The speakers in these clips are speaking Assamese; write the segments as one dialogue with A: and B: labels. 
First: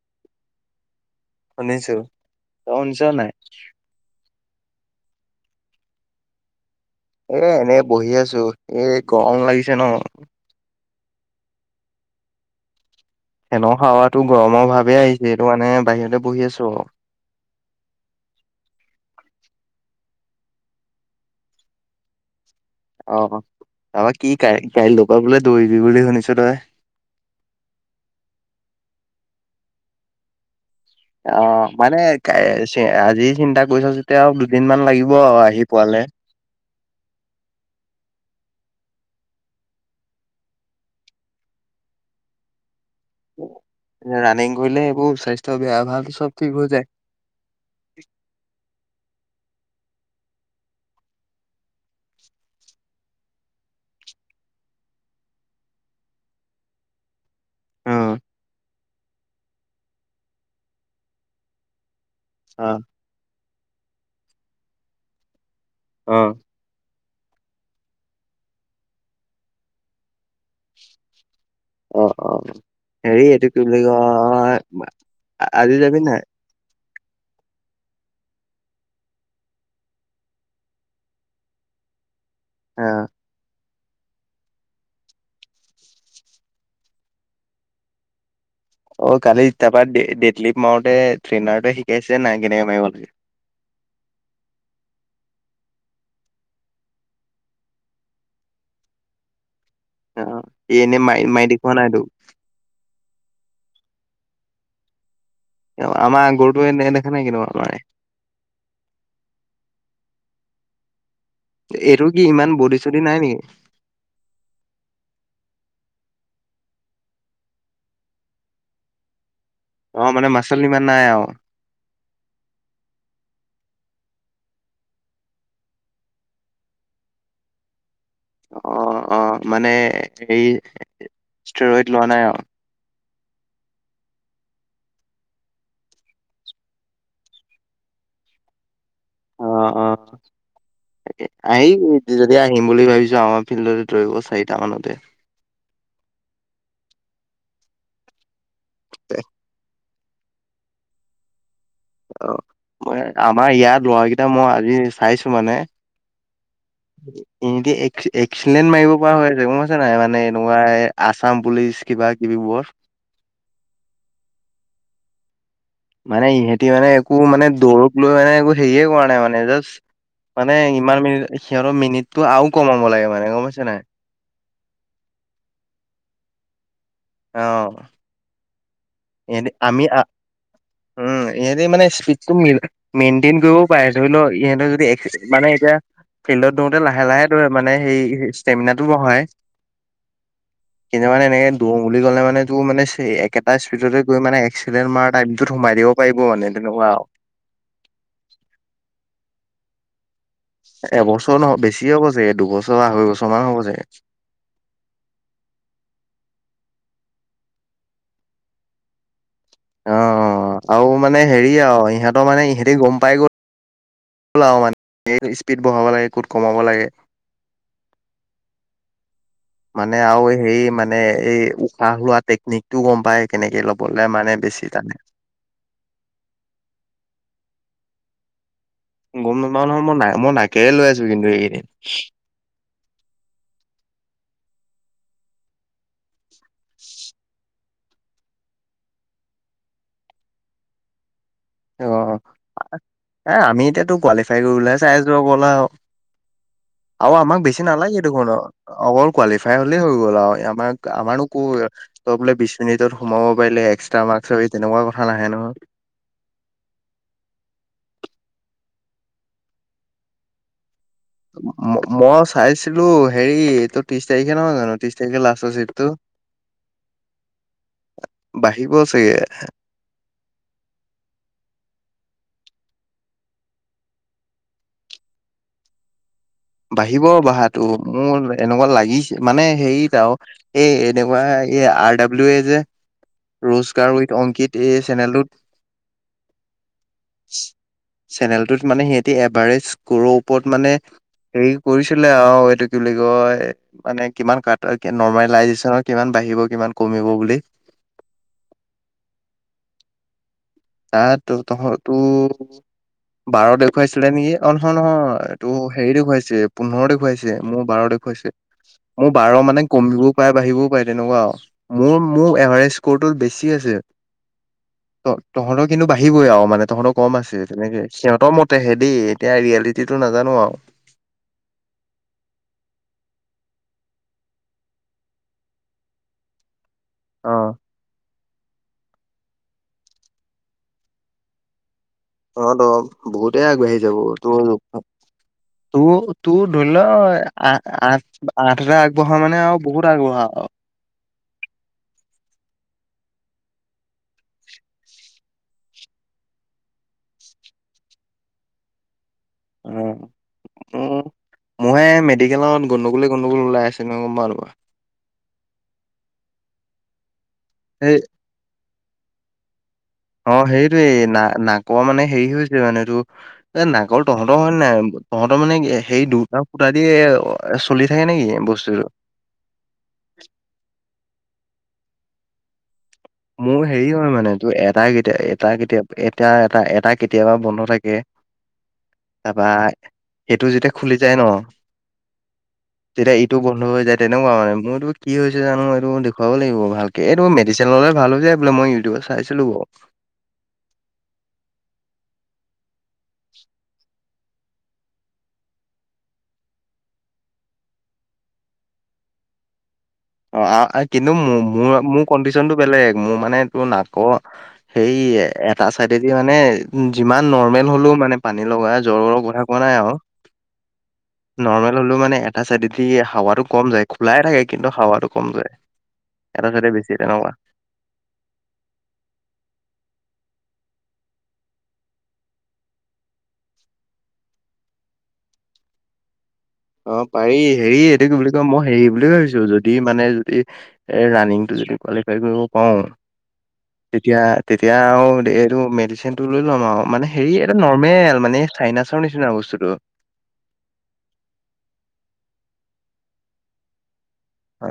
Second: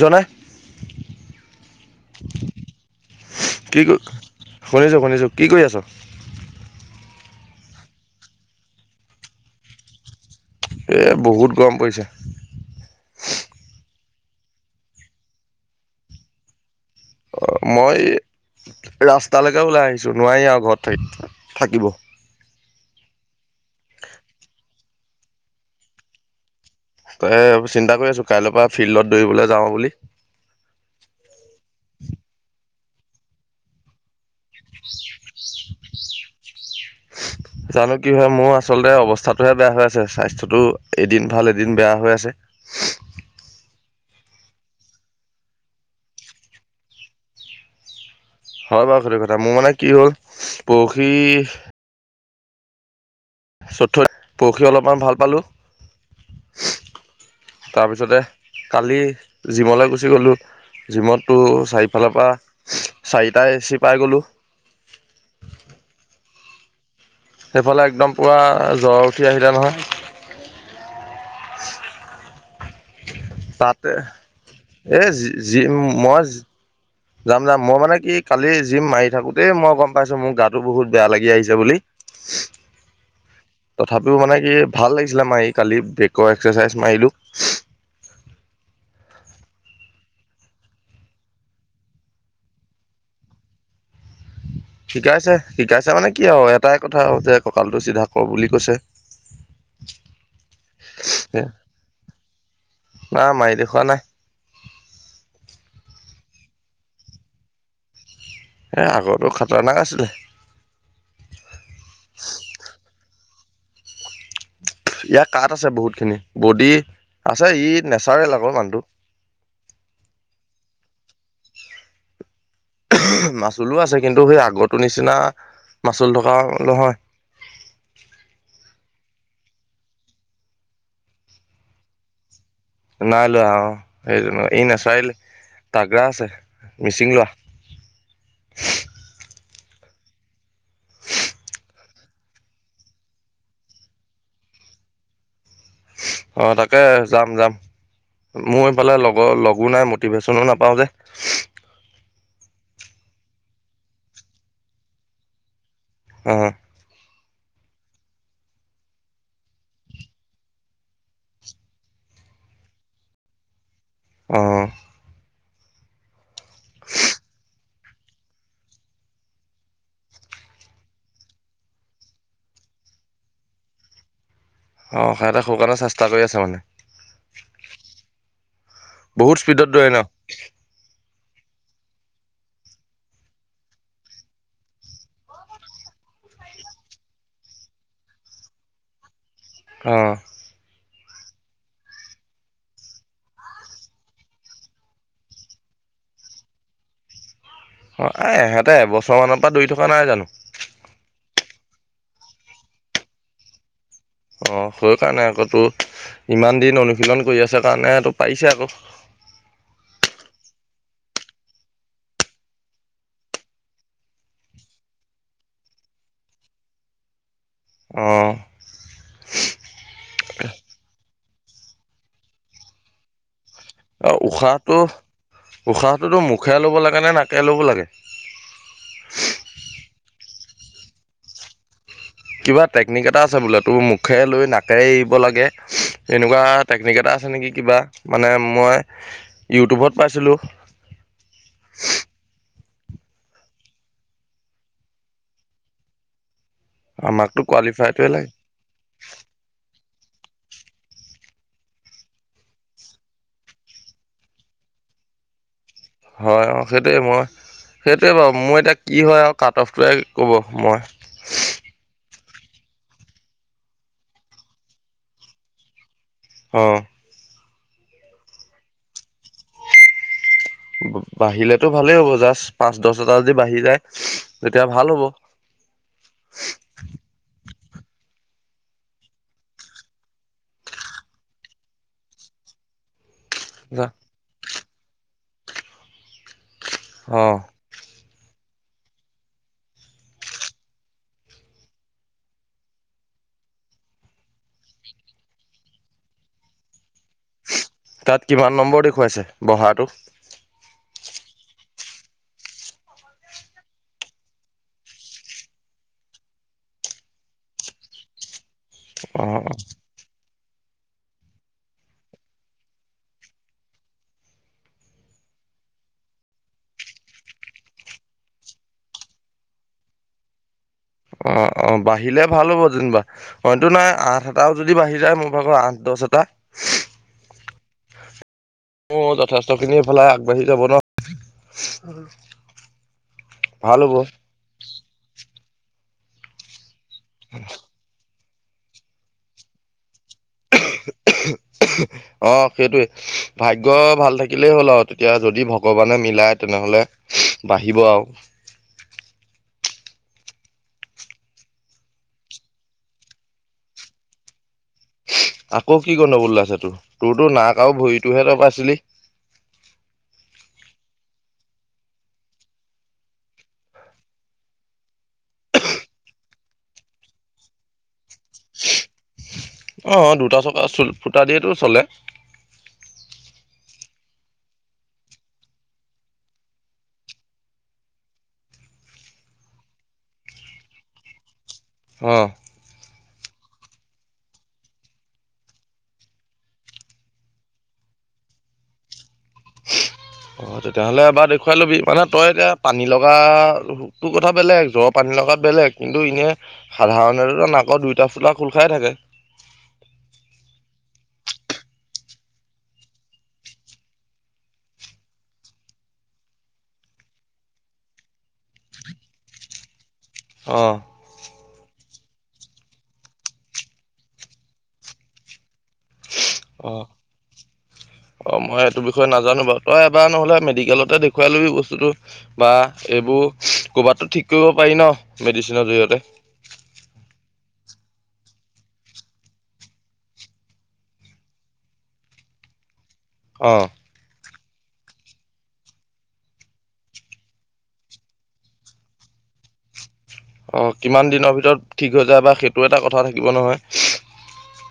A: জনাই।
B: শুনিছো। তই শুনিছ নাই?
A: [unintelligible] কি ক হৈ যাব নিজক। কি কৰি আছ?
B: এ এনেই বহি আছোঁ, এই গৰম লাগিছে ন।
A: এ বহুত গৰম পৰিছে।
B: ফেনৰ হাৱাটো গৰমৰ ভাৱে আহিছে সেইটো কাৰণে বাহিৰতে বহি আছোঁ আৰু।
A: অ! মই ৰাস্তালৈকে ওলাই আহিছোঁ নোৱাৰি আৰু ঘৰত থাকি থাকিব।
B: অঁ! অঁ তাৰপা কাই কাইলৰ পৰা বোলে দৌৰিবি বুলি শুনিছোঁ তই।
A: ত এই চিন্তা কৰি আছোঁ কাইলৈৰ পৰা ফিল্ডত দৌৰিবলৈ যাওঁ বুলি।
B: অঁ! মানে আজি চিন্তা কৰিছ যেতিয়া আৰু দুদিনমান লাগিব আহি পোৱালে।
A: জানো কি হয় মোৰ আচলতে অৱস্থাটোহে বেয়া হৈ আছে। স্বাস্থ্যটো এদিন ভাল এদিন বেয়া হৈ আছে।
B: ৰাণিং কৰিলে এইবোৰ স্বাস্থ্য বেয়া ভাল চব ঠিক হৈ যায়।
A: হয় বাৰু সেইটো কথা। মোৰ মানে কি হ'ল পৰসি চতু পৰহি অলপমান ভাল পালোঁ।
B: [unintelligible]
A: তাৰপিছতে
B: অ'।
A: কালি জিমলে গুচি গলোঁ। জিমটো চাৰিওফালৰ পৰা
B: অঁ!
A: চাৰিটা এচি পাই গ'লোঁ।
B: অঁ!
A: সেইফালে একদম পুৰা জ্বৰ উঠি আহিলে নহয়।
B: অ-অ! হেৰি এইটো কি বুলি
A: তাতে
B: কয়
A: এ
B: আজি যাবি নাই?
A: যাম-যাম মই মানে কি কালি জিম মাৰি থাকোঁতেই মই গম পাইছো মোক গাটো বহুত বেয়া লাগি আহিছে বুলি।
B: অঁ।
A: তথাপিও মানে কি ভাল লাগিছিলে মাৰি কালি ব্ৰেকৰ এক্সাৰচাইজ মাৰিলোঁ।
B: অ! কালি তাৰপা ডেটলিপ্ট মাৰোঁতে ট্ৰেইনাৰটোৱে শিকাইছে নাই কেনেকে মাৰিব লাগে?
A: শিকাইছে। শিকাইছে মানে কি আৰু এটাই কথা যে কঁকালটো চিধা কৰ বুলি কৈছে।
B: অঁ! সি এনেই মাৰি-মাৰি দেখুৱা নাই তোক।
A: না মাৰি দেখুওৱা নাই।
B: আমাৰ গৰুটোৱে [unintelligible] দেখা নাই কেনেকে মাৰে।
A: এ আগৰটো খাতাৰনাক আছিলে।
B: এইটো কি ইমান বডি-চডি নাই নেকি?
A: ইয়াৰ কাঞ আছে বহুতখিনি বডি আছে ই নেচাৰেল আকৌ মানুহটো।
B: অঁ! মানে মাচল ইমান নাই আৰু?
A: [unintelligible] মাচুলো আছে কিন্তু সেই আগৰটো নিচিনা মাচুল থকা নহয়।
B: অ-অ! মানে সেই ষ্টৰইড লোৱা নাই আও।
A: নাই লোৱা অঁ সেই জনে। ই নেচাৰেল তাগ্ৰা আছে মিচিং ল'ৰা।
B: অঁ-অঁ! আহিবি যদি আহিম বুলি ভাবিছ আমাৰ ফিল্ডতে দৌৰিব চাৰিটা মানতে।
A: অ তাকে যাম যাম, মোৰ এইফালে লগৰ লগো নাই মোত টিভেশ্যনো নাপাওঁ যে।
B: অ মই আমাৰ ইয়াত লৰা কেইটা মই আজি চাইছো মানে
A: হয়।
B: [inaudible] এনকেই এক এক্সিলেণ্ট মাৰিব পৰা হৈ আছে, গম পাইছা নাই মানে এনেকুৱা আছাম পুলিচ কিবা কিবি বোৰ।
A: অহ।
B: মানে ইহঁতি মানে একো মানে দৌৰক লৈ মানে একো হেৰিয়ে কৰা নাই মানে জাষ্ট মানে ইমান মিনিট সিহঁতৰ মিনিটটো আৰু কম হব লাগে মানে গম পাইছা নাই?
A: অঁ সিহঁতে হওঁ কাৰণে চেষ্টা কৰি আছে মানে।
B: অহ।
A: বহুত
B: ইহঁতে
A: স্পীডত
B: আমি
A: দৌৰে ন
B: আ, উম ইহঁতে মানে স্পীডটো মিল মেইনটেইন কৰিবও পাৰে, ধৰি ল ইহঁতৰ যদি এচ্চি মানে এতিয়া ফিল্ডত দৌৰতে লাহে লাহে দৌৰে মানে সেই ষ্টেমিনাটো বঢ়ায়।
A: অঁ।
B: কিছুমানে এনেকৈ দৌৰ বুলি কলে মানে দৌৰ সেই একেটাই পিছতহে গৈ মানে এক্সিলেন্ত মাৰা টাইপটোত সোমাই দিব পাৰিব মানে তেনেুৱা আৰু।
A: অঁ এ ইহঁতে এবছৰমানৰ পৰা দৌৰি থকা নাই জানো?
B: এবছৰ নহয় বেছি হব চাগে দুবছৰ আঢ়ৈ বছৰ মান হ'ব চাগে।
A: অঁ সেই কাৰণে আকৌ তোৰ ইমান দিন অনুশীলন কৰি আছে কাৰণে ইটো পাইছে আকৌ।
B: অ অ অ আৰু মানে হেৰি আৰু ইহঁতে মানে ইহঁতি গম পাই গ'ল [inaudible] মানে এই স্পীড বঢ়াব লাগে ক'ত কমাব লাগে।
A: অ।
B: মানে আৰু সেই মানে এই উশাহ লোৱা টেকনিকটোও গম পায় কেনেকে অলপ বলা
A: অ
B: মানে বেছি টানে।
A: উশাহটো মুখে ল'ব লাগে না নাকে ল'ব লাগে?
B: গম নাপাও নহয় মই ন মই নাকেৰে লৈ আছো কিন্তু এইকেইদিন।
A: কিবা টেকনিক এটা আছে বোলে তোৰ মুখেৰে লৈ নাকেৰে এৰিব লাগে। এনেকুৱা টেকনিক এটা আছে নেকি কিবা মানে মই ইউটিউবত পাইছিলোঁ।
B: অ, এ আমি এতিয়াতো কোৱালিফাই কৰি বলেহে চাই আছোঁ অকল আও। আৰু আমাক
A: আমাকতো
B: বেছি নালাগে
A: কোৱালিফাইটোৱে লাগে
B: দেখোনো অকল কোৱালিফাই হলেই হৈ গল আও আমাক আমাৰো কৰ ত বোলে বিশ মিনিটত সোমাব পাৰিলে এক্সট্ৰা মাৰ্কচ পাবি তেনেকুৱা কথা নাহে নহয়।
A: হয় অঁ সেইটোৱে মই সেইটোৱে বাৰু মোৰ এতিয়া কি হয় আৰু কাট অফটোৱে ক'ব, মই
B: মই চাইছিলো হেৰি এইটো ত্ৰিশ তাৰিখে নহয় জানো, ত্ৰিশ তাৰিখে লাষ্টৰ চিটটো।
A: অঁ।
B: বাঢ়িব চাগে।
A: বাঢ়িলেতো ভালেই হ'ব জাষ্ট পাঁচ দহ হাজাৰ যদি বাঢ়ি যায়, তেতিয়া ভাল হ'ব।
B: বাঢ়িব বঢ়াটো মোৰ এনেকুৱা লাগিছে মানে হেৰিত আও এ এনেকুৱা এ আৰ ডব্লু এ যে ৰোজকাৰ উইথ অংকিত এই চেনেলটোত
A: অ।
B: চেনেলটোত মানে সিহঁতি এভাৰেষ্ট স্কোৰৰ ওপৰত মানে হেৰি কৰিছিলে আৰু এইটো কি বুলি কয় মানে কিমান কাট নৰ্মেলাইজেচনৰ কিমান বাঢ়িব কিমান কমিব বুলি।
A: তাত কিমান নম্বৰ দেখুৱাইছে বহাটো?
B: [inaudible] বাৰ দেখুৱাইছিলে নেকি, অঁ নহয় নহয় এইটো হেৰি দেখুৱাইছে পোন্ধৰ দেখুৱাইছে। চে মোৰ বাৰ দেখুৱাইছে, মোৰ
A: অ
B: বাৰ মানে কমিব পাই বাঢ়িবও পাৰে তেনেকুৱা মোৰ মোৰ এভাৰেজ স্ক'ৰটো বেছি আছে। [inaudible] তহঁতৰ কিন্তু বাঢ়িবই আৰু মানে তহঁতৰ কম আছে, তেনেকে সিহঁতৰ মতেহে দেই এতিয়া ৰিয়েলিটিটো নাজানো আও।
A: অঁ অ বাঢ়িলে ভাল হ'ব যেনিবা। হয়তো নাই আঠ এটায়ো যদি বাঢ়ি যায়, মোৰ ভাগৰ আঠ দশ এটা
B: অঁ।
A: অঁ, যথেষ্টখিনি ইফালে আগবাঢ়ি যাব ন।
B: অঁ ত বহুতেই আগবাঢ়ি
A: ভাল হ'ব
B: যাব তোৰ তোৰ তোৰ ধৰি লোৱা আ আঠ আঠ হাজাৰ আগবঢ়া মানে আৰু বহুত আগবঢ়া আৰু।
A: [unintelligible] অঁ, সেইটোৱে ভাগ্য ভাল থাকিলেই হ'ল আও, তেতিয়া যদি ভগৱানে মিলাই তেনেহ'লে বাঢ়িব আও।
B: উম উম। মইয়ে মেডিকেলত গণ্ডগোলে গণ্ডগোল ওলাই আছে নহয় গম নাপাও।
A: আকৌ কি গণ্ডগোলে ওলাইছে তোৰ তোৰ তো নাক আৰু
B: সেই
A: ভৰিতোহে তই পইছিলি।
B: অঁ, সেইটোৱে না নাকোৱা মানে হেৰি হৈছে মানে এইটো এ নাগল তহঁতৰ হয় নাই, তহঁতৰ মানে সেই দুটা ফুটা দিয়ে চলি থাকে নেকি বস্তুটো।
A: অঁ দুটা চকা ফুটা দিয়েটো চলে।
B: মোৰ হেৰি হয় মানে তোৰ এটা কেতিয়া এটা কেতিয়া এটা এটা এটা কেতিয়াবা বন্ধ থাকে। তাৰাপা সেইটো যেতিয়া খুলি যায় ন,
A: অঁ।
B: [unintelligible] যেতিয়া ইটো বন্ধ হৈ যায় তেনেকুৱা মানে, মোৰতটো কি হৈছে জানো এইটো দেখুৱাব লাগিব ভালকে, এইটো মেডিচনলৈ চালো যে বোলে মই ইউটিউব চাইছিলো বাও।
A: অ তেতিয়াহ'লে এবাৰ দেখুৱাই ল'বি, মানে তই এতিয়া পানী লগা তোৰ কথা বেলেগ জ্বৰ পানী লগাত বেলেগ কিন্তু এনেই সাধাৰণতে নাকৰ দুইটা ফোতা খোল খাই থাকে।
B: অঁ, কিন্তু মোৰ মোৰ কণ্ডিশনটো বেলেগ মোৰ মানে তোৰ নাকৰ সেই এটা চাইডেদি মানে উম যিমান নৰ্মেল হলো মানে পানী লগা জ্বৰৰ কথা কোৱা নাই আও।
A: অঁ।
B: নৰ্মেল হ'লেও মানে এটা চাইডেদি হাৱাতটো কম যায়, খোলাই থাকে কিন্তু হাৱা টো কম যায়। এটা চাইডে
A: অঁ।
B: বেছি তেনেকুৱা।
A: অ মই এইটো বিষয়ে নাজানো বাৰু, তই এবাৰ নহলে মেডিকেলতে দেখুৱাই লবি বস্তুটো। বা এইবোৰ ক'ৰবাততো ঠিক কৰিব পাৰি ন মেডিচিনৰ জড়িয়তে।
B: অঁ পাৰি হেৰি এইটো কি বুলি কয় মই হেৰি বুলি ভাবিছো যদি মানে যদি এই ৰাণিংটো যদি কোৱালিফাই কৰিব পাৰোঁ।
A: অঁ।
B: তেতিয়া তেতিয়া আৰু এইটো মেডিচিনটো লৈ লম আৰু মানে হেৰি এটা নৰ্মেল মানে। চাইনাচৰ নিচিনা বস্তুোটো।
A: অ', কিমান দিনৰ ভিতৰত ঠিক হৈ যায় বা সেইটো এটা কথা থাকিব নহয়।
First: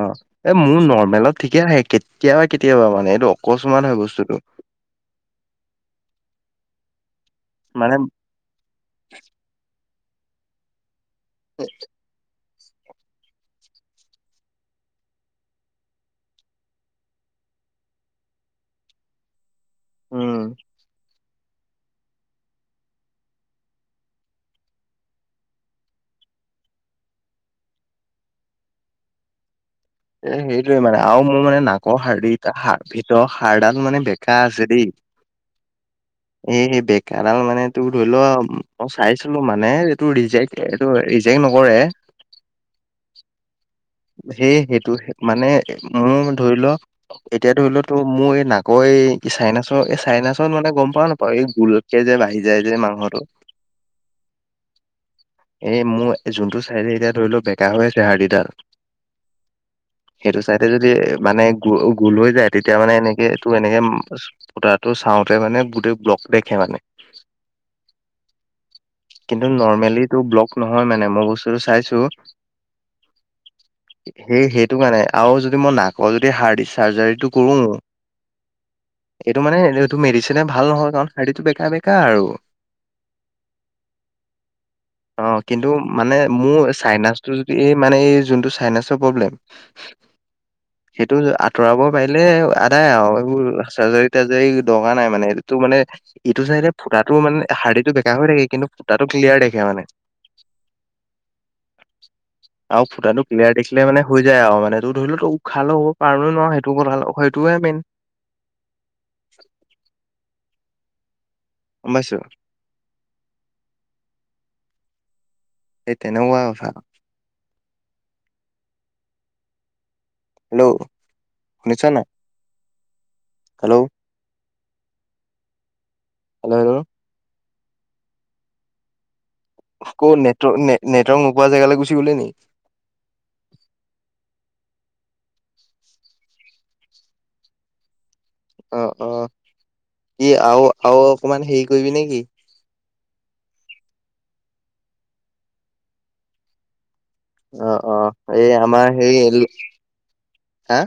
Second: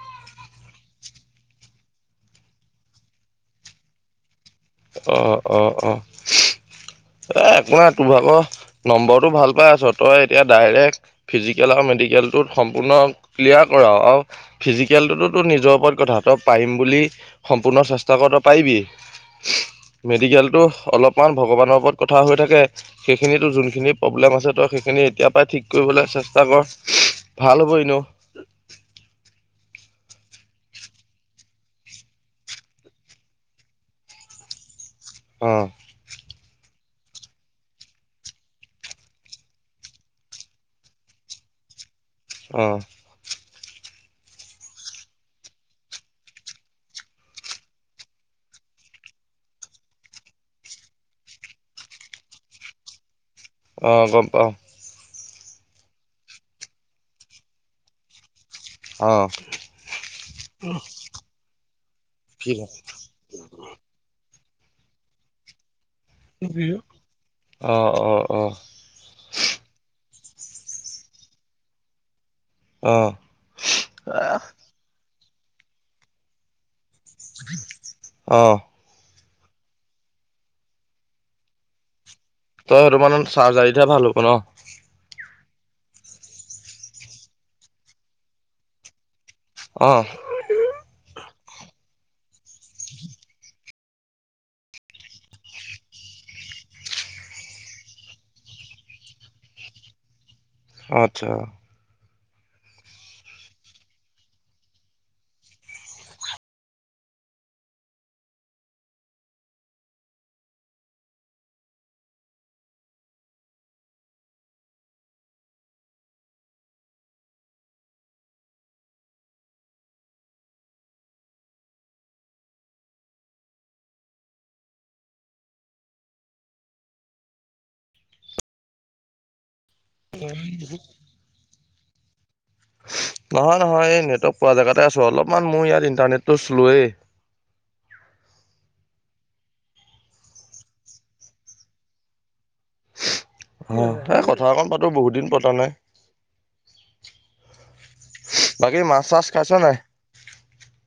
B: অ', এ মোৰ নৰ্মেলত ঠিকে আহে কেতিয়াবা কেতিয়াবা মানে এইটো অকস্মাত হয় বস্তুটো।
A: অ', অ', অ', এ একো নাই
B: মানে
A: তোৰ ভাগৰ নম্বৰটো ভাল পাই আছ, তই এতিয়া ডাইৰেক্ট ফিজিকেল আৰু মেডিকেল টোত সম্পূৰ্ণ ক্লিয়াৰ কৰা আৰু ফিজিকেলটোতো নিজৰ ওপৰত কথাাত পাৰিম বুলি সম্পূৰ্ণ চেষ্টা কৰ পাৰিবি।
B: উম।
A: মেডিকেলতো অলপমান ভগৱানৰ ওপৰত কথা হৈ থাকে। সেইখিনিতো যোনখিনি প্ৰব্লেম আছে তই সেইখিনি এতিয় পৰাই ঠিক কৰিবলৈ চেষ্টা কৰ। ভাল হ'ব এনেও।
B: এ সেইটোৱে মানে আৰু মোৰ মানে নাকৰ হাৰদি ভিতৰৰ হাৰডাল মানে বেকা আছে দেই।
A: অ'।
B: এ বেকাডাল মানে তোৰ ধৰি ল মই চাইছিলো মানে এইটোৰ ৰিজেক্ট এই এইটো ৰিজেক্ট নকৰে।
A: অ'।
B: সেইটো সেইটো মানে মোৰ ধৰি ল এতিয়া ধৰি ল তোৰ মোৰ এই নাকৰ এই চাইনাচৰ এই চাইনাচত মানে গম পাওঁ নাপাওঁ এই গোলত তে যে বাঢ়ি যায় যে মাংসটো।
A: অ', গম পাওঁ।
B: এ মোৰ যোনটো চাইডে এতিয়া ধৰি ল বেকা হৈ আছে হাৰ্ডিডাল।
A: অ'।
B: সেইটো চাইডে যদি মানে গ-গোল লৈ যায়
A: কি
B: তেতিয়া মানে এনেকে টো এনেকে ফোতাটো চাওঁতে মানে গোটেই ব্লক দেখে মানে
A: অ', অ', অ'।
B: কিন্তু নৰ্মেলি তোৰ ব্লক নহয় মানে মই বস্তুটো চাইছো।
A: অ'।
B: সেই সেইটো কাৰণে আৰু যদি মই নাকৰ যদি হাৰ্ডী চাৰ্জাৰীটো কৰো।
A: অ
B: এইটো মানে এইটো মেডিচিনে ভাল নহয় কাৰণ হাৰ্ডিটো বেকা বেকা আৰু।
A: তই সেইটো মানে চাৰ্জাৰীতহে ভাল হ'ব ন?
B: অ', কিন্তু মানে মোৰ চাইনাচটো যদি এই যোনটো চাইনাছৰ প্ৰব্লেম।
A: অ'।
B: সেইটো আঁতৰাব পাৰিলে আদায় আৰু এইবোৰ চাৰ্জাৰী তাৰ্জাৰি দৰকাৰ নাই মানে। সেইটোতো মানে এইটো চাইডে ফুটাটো মানে হাৰ্ডীটো বেকা হৈ থাকে কিন্তু ফুটাটো ক্লিয়াৰ দেখে মানে।
A: অ', আতছা।
B: আৰু ফুটাতো ক্লিয়াৰ দেখিলে মানে হৈ যায় আৰু মানে তোৰ ধৰি ল উশাহ ল'ব পাৰো নে নোৱাৰো সেইটো কথা সেইটোহে মেইন। গম পাইছ। সেই তেনেকুৱা কথা। হেল্ল' শুনিছনে নাই হেল্ল'। [inaudible] আকৌ নেটৱ-নেটৱৰ্ক নোপোৱা জেগালৈ গুচি গলি নেকি?
A: নহয় নহয় এই নেটৱৰ্ক পোৱা জেগাতে আছো অলপমান মোৰ ইয়াত ইণ্টাৰনেটো শ্লোৱেই।
B: অ', অ', কি আৰু আৰু অকমান হেৰি কৰিবি নেকি?
A: হয়, এ কথা অকন পাতো বহুত দিন পতা নাই।
B: অ', অ', এই
A: বাকী
B: আমাৰ
A: মাছ চাছ
B: হেৰি
A: খাইছ নাই
B: হা?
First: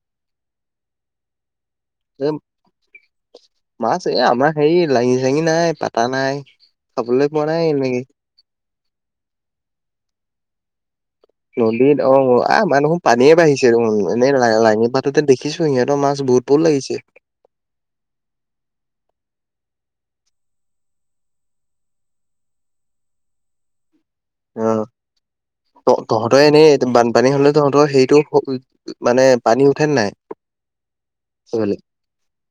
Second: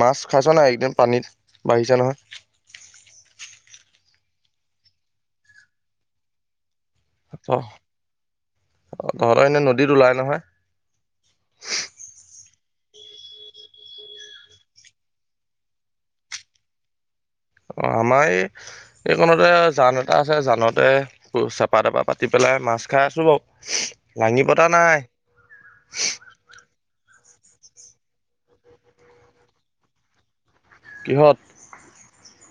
A: মাছ খাইছ নাই? এইকেইদিন পানীত বাঢ়িছে নহয়।
B: এ মাছ এ আমাৰ হেৰি লাঙি -জাঙি নাই পাতা নাই। খাবলৈ পোৱা নাই নেকি?
A: অ তহঁত এনেই নদীত ওলাই নহয়।
B: নদীত অঁ আ আমা দেখোন পানীয়ে বাঢ়িছে দেখোন, এনেই লা -লাঙি পাতোতে দেখিছো সিহঁতৰ মাছ বহুত- বহুত লাগিছে।
A: অঁ' আমাৰ এই এইকনতে জান এটা আছে জানতে- চেপা -তেপা পাতি পেলাই মাছ খাই আছো বাৰু। লাঙি পতা নাই।
B: তয় এনেই বানপানী হলে তহঁতৰ সেৰিটো প মানে পানী উঠে নে নাই?
A: কিহত?
B: সেইফালে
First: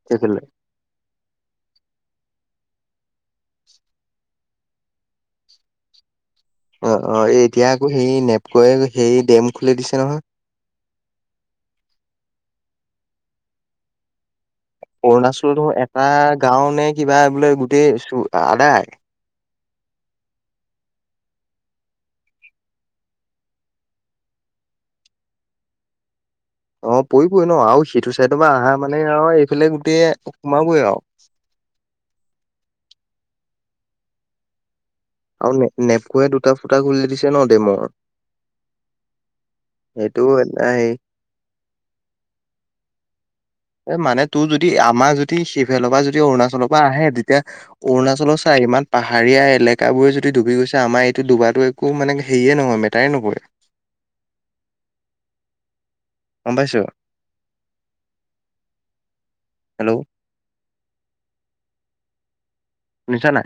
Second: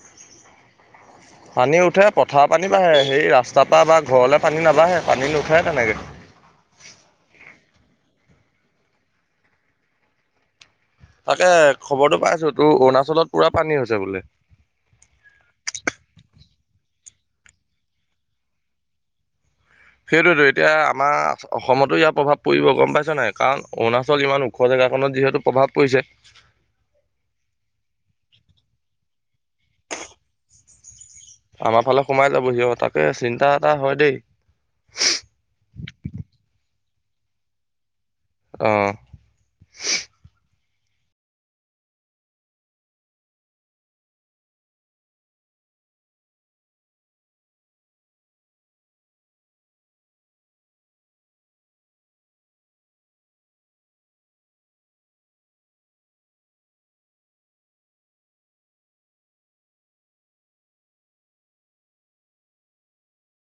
B: সেইফালে।
A: পানী উঠে পথাৰ পানী বাঢ়ে সেই ৰাস্তাৰ পৰা বা ঘৰলে পানী নাবাঢ়ে পানী নুঠে তেনেকে।
B: অঁ অঁ এই এতিয়া আকৌ হেই নেপকয়ে হেই ডেম খুলি দিছে নহয়।
A: তাকে খবৰটো পাইছো তোৰ অৰুণাচলত পুৰা পানী হৈছে বোলে।
B: অৰুণাচলত হ এটা গাঁও নে কিবা বোলে গোটেই আদায়।
A: সেইটোৱেতো এতিয়া আমা অসমতো ইয়াৰ প্ৰভাৱ পৰিব গম পাইছা নাই? কাৰণ অৰুণাচল যিমান ও- খ জেগাকণত যিহেতু প্ৰভাৱ পৰিছে।
B: অঁ' পৰিবই ন আৰু, সেইটো চাইডৰ পা আহা মানে আও এইফালে গোটেই সোমাবই আও।
A: আমা ফালে সোমাই যাব সি অঁ' তাকে চিন্তা এটা হয় দেই।
B: আৰু নেপকোয়ে দুটা ফুটা খুলি দিছে ন ডেমৰ।
A: অঁ'
B: সেইটোও এটা সেই- এ মানে তোৰ যদি আমাৰ যদি সিফেলৰ পৰা যদি অৰুণাচলৰ পা আহে তেতিয়া- অৰুণাচলৰ চাই সিমান পাহাৰীয়া এলেকাবোৰে যদি ডুবি গৈছে আমাৰ এইটো ডুবাটো- একো মানে হেয়ে নহয় মেটাৰে নকৰে। গম পাইছ? হেল্লৌ' শুনিছা নাই?